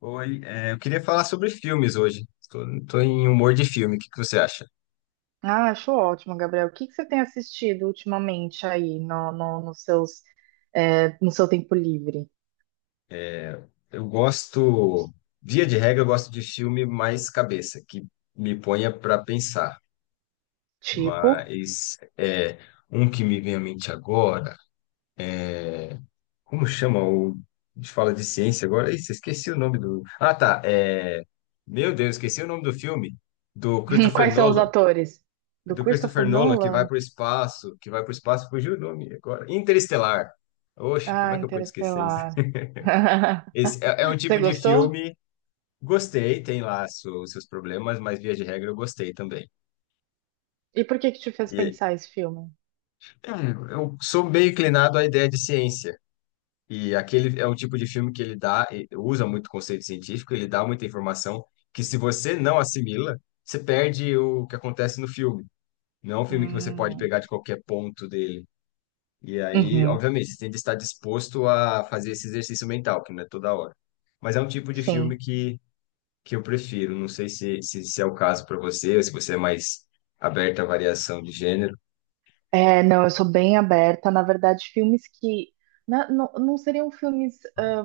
Oi, eu queria falar sobre filmes hoje. Tô em humor de filme. O que que você acha? Ah, acho ótimo, Gabriel. O que que você tem assistido ultimamente aí no seu tempo livre? Eu gosto, via de regra, eu gosto de filme mais cabeça, que me ponha para pensar. Tipo, Mas é um que me vem à mente agora. Como chama o? A gente fala de ciência agora. Ih, esqueci o nome do. Ah, tá. Meu Deus, esqueci o nome do filme do Christopher quais são os Nolan. atores? Do Do Christopher Christopher Nolan que vai Nolan? para o espaço, que vai para o espaço. Fugiu o nome agora. Interestelar. Oxe, como Ah, é que eu pude esquecer isso? Interestelar. Esse é um Você tipo de gostou? filme, gostei, tem lá seus problemas, mas via de regra eu gostei também. E por que que te fez E pensar esse filme? é, eu sou bem inclinado à ideia de ciência. E aquele é um tipo de filme que ele dá, e usa muito conceito científico, ele dá muita informação que, se você não assimila, você perde o que acontece no filme. Não é um filme que você pode Hum, pegar de qualquer ponto dele. E aí, uhum, obviamente, você tem que estar disposto a fazer esse exercício mental, que não é toda hora. Mas é um tipo de filme sim. que eu prefiro. Não sei se é o caso para você, ou se você é mais aberta à variação de gênero. É, não, eu sou bem aberta. Na verdade, filmes que não seriam filmes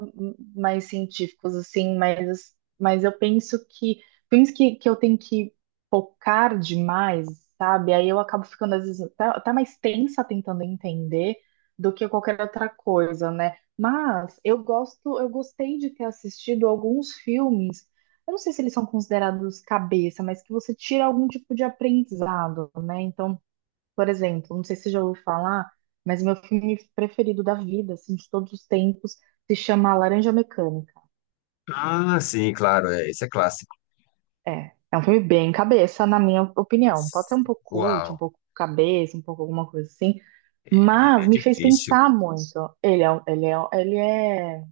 mais científicos, assim, mas eu penso que filmes que eu tenho que focar demais, sabe? Aí eu acabo ficando, às vezes, até mais tensa tentando entender do que qualquer outra coisa, né? Mas eu gostei de ter assistido alguns filmes. Eu não sei se eles são considerados cabeça, mas que você tira algum tipo de aprendizado, né? Então. Por exemplo, não sei se você já ouviu falar, mas meu filme preferido da vida, assim, de todos os tempos, se chama Laranja Mecânica. Ah, sim, claro, é, esse é clássico. É um filme bem cabeça, na minha opinião. Pode ser um pouco cult, um Uau, pouco cabeça, um pouco alguma coisa assim, ele é mas me fez difícil. pensar muito. Ele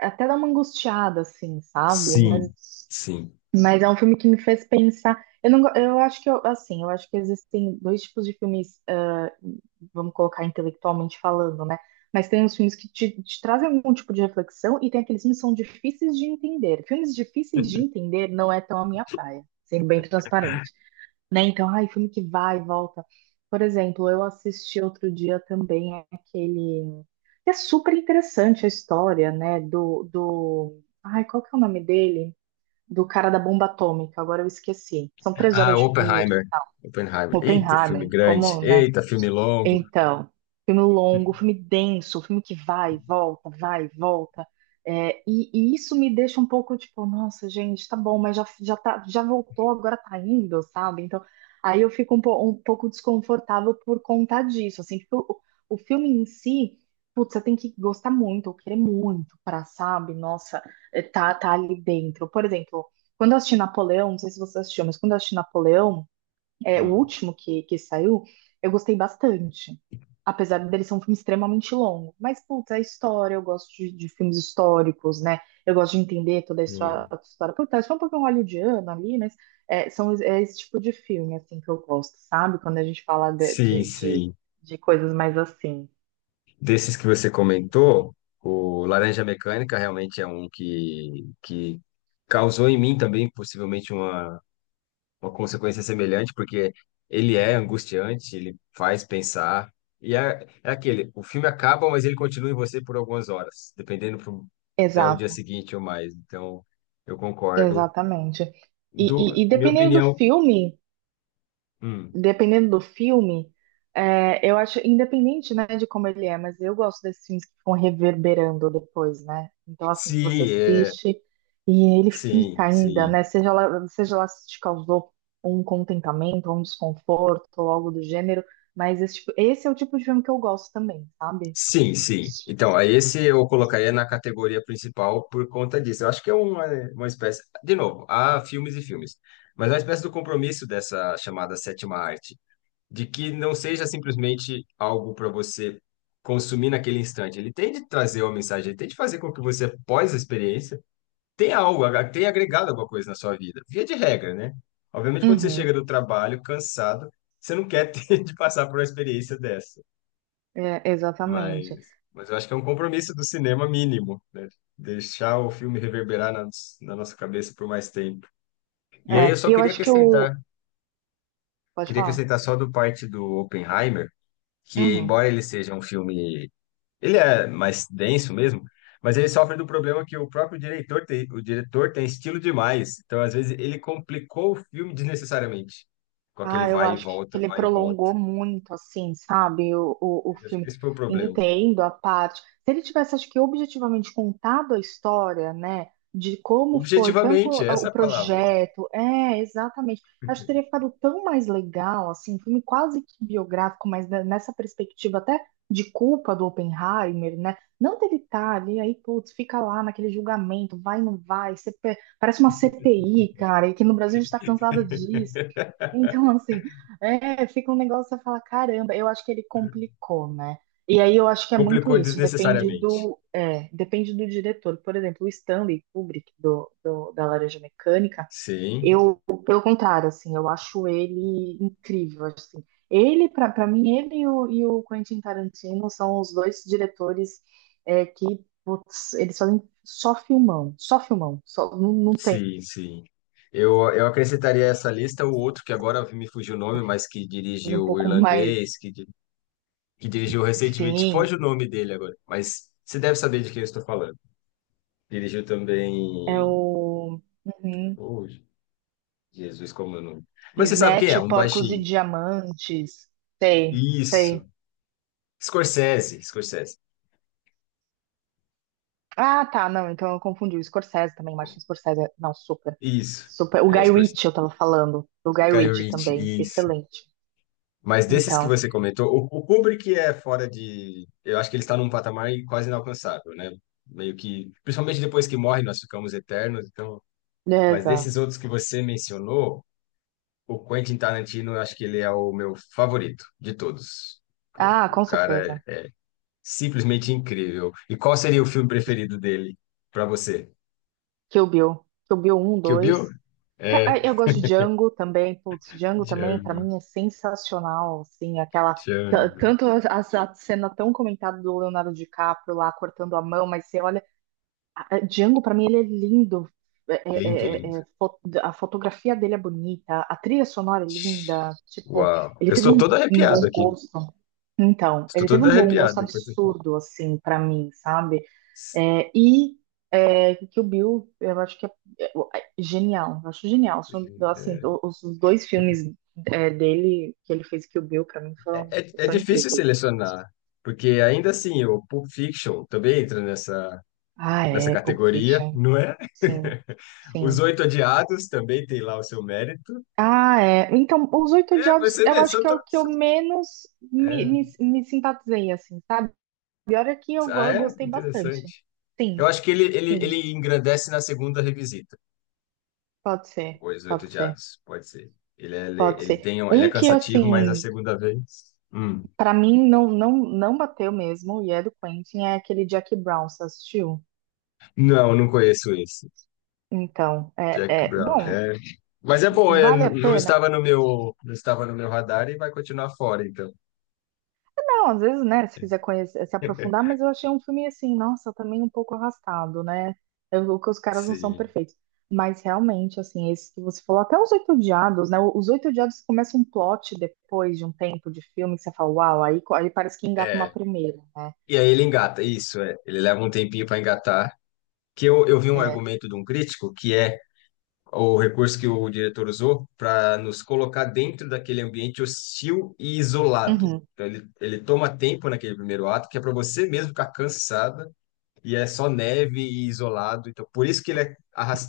até dá uma angustiada, assim, sabe? Sim, Mas, sim. mas é um filme que me fez pensar. Eu não, go- Eu acho que existem dois tipos de filmes, vamos colocar intelectualmente falando, né? Mas tem os filmes que te trazem algum tipo de reflexão e tem aqueles filmes que são difíceis de entender. Filmes difíceis de entender não é tão a minha praia, sendo bem transparente, né? Então, ai, filme que vai e volta. Por exemplo, eu assisti outro dia também aquele que é super interessante a história, né, Ai, qual que é o nome dele? Do cara da bomba atômica, agora eu esqueci. São três Ah, horas de filme, e Oppenheimer. tal. Oppenheimer. Eita, filme Oppenheimer, grande. como, né, Eita, filme longo. então, filme longo, filme denso, filme que vai, volta, vai, volta. É, e isso me deixa um pouco tipo, nossa, gente, tá bom, mas tá, já voltou, agora tá indo, sabe? Então, aí eu fico um pouco desconfortável por conta disso, assim, porque o filme em si, putz, você tem que gostar muito, ou querer muito pra, sabe? Nossa, tá ali dentro. Por exemplo, quando eu assisti Napoleão, não sei se você assistiu, mas quando eu assisti Napoleão, o Hum, último que saiu, eu gostei bastante. Apesar dele ser um filme extremamente longo. Mas, puta, a história, eu gosto de filmes históricos, né? Eu gosto de entender toda a história. sim. A história. Puta, é só um pouquinho hollywoodiano ali, mas é esse tipo de filme, assim, que eu gosto, sabe? Quando a gente fala de, Sim, de, de, sim. de coisas mais assim. Desses que você comentou, o Laranja Mecânica realmente é um que causou em mim também, possivelmente, uma consequência semelhante, porque ele é angustiante, ele faz pensar. É aquele, o filme acaba, mas ele continua em você por algumas horas, dependendo pro, até o dia Exato, seguinte ou mais. Então, eu concordo. exatamente. E, Do, e minha dependendo do opinião, filme. hum, dependendo do filme, eu acho, independente, né, de como ele é, mas eu gosto desses filmes que ficam reverberando depois, né? Então, assim, que você sim, é, assiste e ele sim, fica ainda, sim. né? Seja lá se te causou um contentamento, um desconforto, ou algo do gênero, mas esse é o tipo de filme que eu gosto também, sabe? Sim, sim. Então, aí esse eu colocaria na categoria principal por conta disso. Eu acho que é uma espécie, de novo, há filmes e filmes, mas é uma espécie do compromisso dessa chamada sétima arte, de que não seja simplesmente algo para você consumir naquele instante. Ele tem de trazer uma mensagem, ele tem de fazer com que você, após a experiência, tenha algo, tenha agregado alguma coisa na sua vida. Via de regra, né? Obviamente, quando você Uhum, chega do trabalho cansado, você não quer ter de passar por uma experiência dessa. é, exatamente. Mas eu acho que é um compromisso do cinema mínimo, né? Deixar o filme reverberar na nossa cabeça por mais tempo. E aí eu É, só e eu acho que o. Pode queria falar? acrescentar só do parte do Oppenheimer, que, Uhum. embora ele seja um filme, ele é mais denso mesmo, mas ele sofre do problema que o próprio diretor tem, o diretor tem estilo demais. Então, às vezes, ele complicou o filme desnecessariamente, com aquele Ah, eu vai e acho que volta, ele vai e volta. prolongou muito, assim, sabe, o Eu acho que filme. esse foi o problema. Entendo a parte. Se ele tivesse, acho que objetivamente contado a história, né, de como foi, tanto Objetivamente, essa o é a palavra. projeto, é, exatamente. Acho que teria ficado tão mais legal, assim, um filme quase que biográfico, mas nessa perspectiva até de culpa do Oppenheimer, né? Não dele estar ali, aí, putz, fica lá naquele julgamento, vai, não vai, CP parece uma CPI, cara, e que no Brasil a gente tá cansado disso. Então, assim, fica um negócio, você fala, caramba, eu acho que ele complicou, né? E aí eu acho que é muito Complicou isso, desnecessariamente. Depende do diretor. Por exemplo, o Stanley Kubrick, da Laranja Mecânica, Sim, eu, pelo contrário, assim, eu acho ele incrível, assim. Ele, pra mim, ele e o Quentin Tarantino são os dois diretores, que, putz, eles fazem só filmão, só filmão, só, não tem sim, sim. Eu acrescentaria a essa lista o outro que agora me fugiu o nome, mas que um dirigiu o pouco mais, irlandês, que dirigiu recentemente, enfim. foge o nome dele agora, mas você deve saber de quem eu estou falando. Dirigiu É também. o uhum. Oh, Jesus, como é o nome? Mas você sabe quem Snatch, é, um Porcos e baixinho. Diamantes. Sei, Isso. sei. Scorsese. Ah, tá, não, então eu confundi. O Scorsese também, Martin Scorsese. Não, super. Isso. Super. O É o Guy Ritchie Scorsese. eu tava falando. O Guy Guy Ritchie também, Ritchie, isso. excelente. Mas desses que Então, você comentou, o Kubrick é fora de. Eu acho que ele está num patamar quase inalcançável, né? Meio que. Principalmente depois que morre, nós ficamos eternos, então. Mas beleza. desses outros que você mencionou, o Quentin Tarantino, eu acho que ele é o meu favorito de todos. Ah, O com cara certeza. é simplesmente incrível. E qual seria o filme preferido dele para você? Kill Bill. Kill Bill um, Kill Bill? dois. É, Eu gosto de Django também. Putz, Django também, pra Django, mim, é sensacional. Assim, aquela. Django. Tanto a cena tão comentada do Leonardo DiCaprio lá cortando a mão, mas você olha Django, pra mim, ele é lindo. Lindo, lindo. A fotografia dele é bonita, a trilha sonora é linda. Tipo, Uau. ele Eu teve estou todo um arrepiado bom aqui. gosto. Então, Estou ele teve todo um bom gosto arrepiado enquanto você fala. absurdo, assim, pra mim, sabe? É, e Kill Bill, eu acho que é- é genial. Eu acho genial. Assim, É, os dois filmes, dele, que ele fez Kill Bill, pra mim, é são difícil incríveis. selecionar, porque ainda assim, o Pulp Fiction também entra Ah, nessa é, Pulp categoria, Fiction. não é? Sim, Os sim. Oito Odiados também tem lá o seu mérito. Ah, é. Então, Os Oito É, Odiados, você eu vê, acho só que é tô... o que eu menos me, é. me, me simpatizei, assim, sabe? E olha que Ah, eu é? gostei bastante. Interessante. Sim, Eu acho que ele, ele, sim, ele engrandece na segunda revisita, pode ser, Os Oito pode ser, Odiados, pode ser. Ele é, pode ele ser. tem, ele é Um que, cansativo, mas a assim, segunda vez.... pra mim não bateu mesmo, e é do Quentin, é aquele Jack Brown, você assistiu? Não, não conheço esse. Então, Jack Brown, bom, é... Mas é bom, é, vale a não pena? estava no meu, não estava no meu radar e vai continuar fora, então. Não, às vezes, né, se quiser conhecer, se aprofundar, mas eu achei um filme assim, nossa, também um pouco arrastado, né? Eu, que os caras não são Sim. perfeitos. Mas realmente, assim, esse que você falou, até os Oito Odiados, né? Os Oito Odiados começa um plot depois de um tempo de filme que você fala, uau, aí, aí parece que engata uma É. primeira, né? E aí ele engata, isso, é. Ele leva um tempinho para engatar. Que eu vi um É. argumento de um crítico que é o recurso que o diretor usou para nos colocar dentro daquele ambiente hostil e isolado. Uhum. Então, ele toma tempo naquele primeiro ato, que é para você mesmo ficar cansada, e é só neve e isolado. Então, por isso que ele é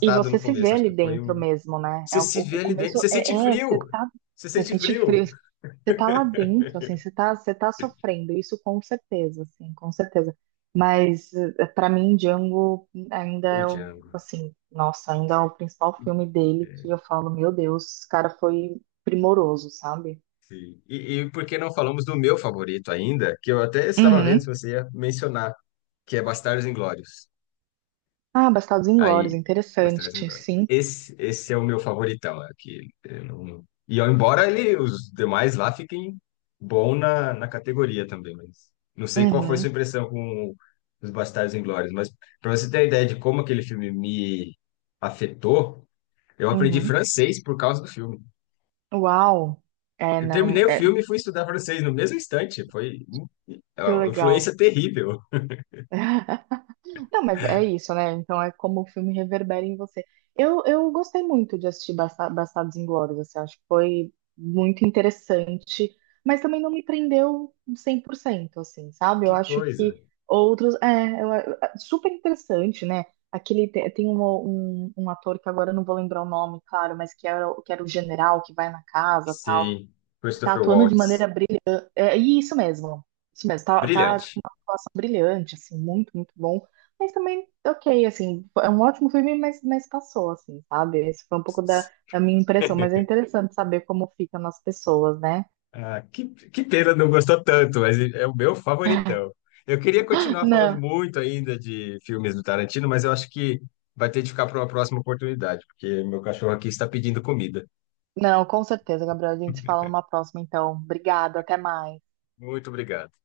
E você no se vê começo. Acho que ali foi dentro um. mesmo, né? Você É, o, se vê o ali dentro, começo você sente é, você frio! tá, Você você sente sente frio! frio, você tá lá dentro, assim, você tá sofrendo, isso com certeza, assim, com certeza. Mas pra mim, Django ainda O é o, Django. assim, nossa, ainda é o principal filme dele É, que eu falo, meu Deus, esse cara foi primoroso, sabe? sim. E e por que não falamos do meu favorito ainda, que eu até estava vendo se Uhum. você ia mencionar, que é Bastardos Inglórios. Ah, Bastardos Inglórios, Aí, Bastardos interessante, Inglórios. sim. Esse é o meu favoritão, é que eu não- E ó, embora ele, os demais lá fiquem bom na categoria também, mas não sei qual foi sua Uhum, impressão com os Bastardos Inglórios, mas para você ter a ideia de como aquele filme me afetou, eu aprendi uhum. francês por causa do filme. Uau! É, Eu não, terminei o é, filme e fui estudar francês no mesmo instante. Foi é que uma legal. influência terrível. Não, mas é isso, né? Então é como o filme reverbera em você. Eu gostei muito de assistir Bastardos Inglórios, assim, acho que foi muito interessante, mas também não me prendeu 100%, assim, sabe? Eu Que acho que coisa. outros... É, é super interessante, né? Aquele... Tem um ator que agora eu não vou lembrar o nome, claro, mas que era, que era o general que vai na casa, tal, Sim, tá Christopher atuando de maneira Waltz. brilhante. É, e isso mesmo. Isso mesmo. Tá Brilhante. com uma atuação brilhante, assim, muito, muito bom. Mas também, ok, assim, é um ótimo filme, mas passou, assim, sabe? Esse foi um pouco da minha impressão, mas é interessante saber como fica nas pessoas, né? Ah, que pena não gostou tanto, mas é o meu favoritão. Eu queria continuar falando Não, muito ainda de filmes do Tarantino, mas eu acho que vai ter de ficar para uma próxima oportunidade, porque meu cachorro aqui está pedindo comida. não, com certeza, Gabriel. A gente se fala numa próxima, então. Obrigada, até mais. Muito obrigado.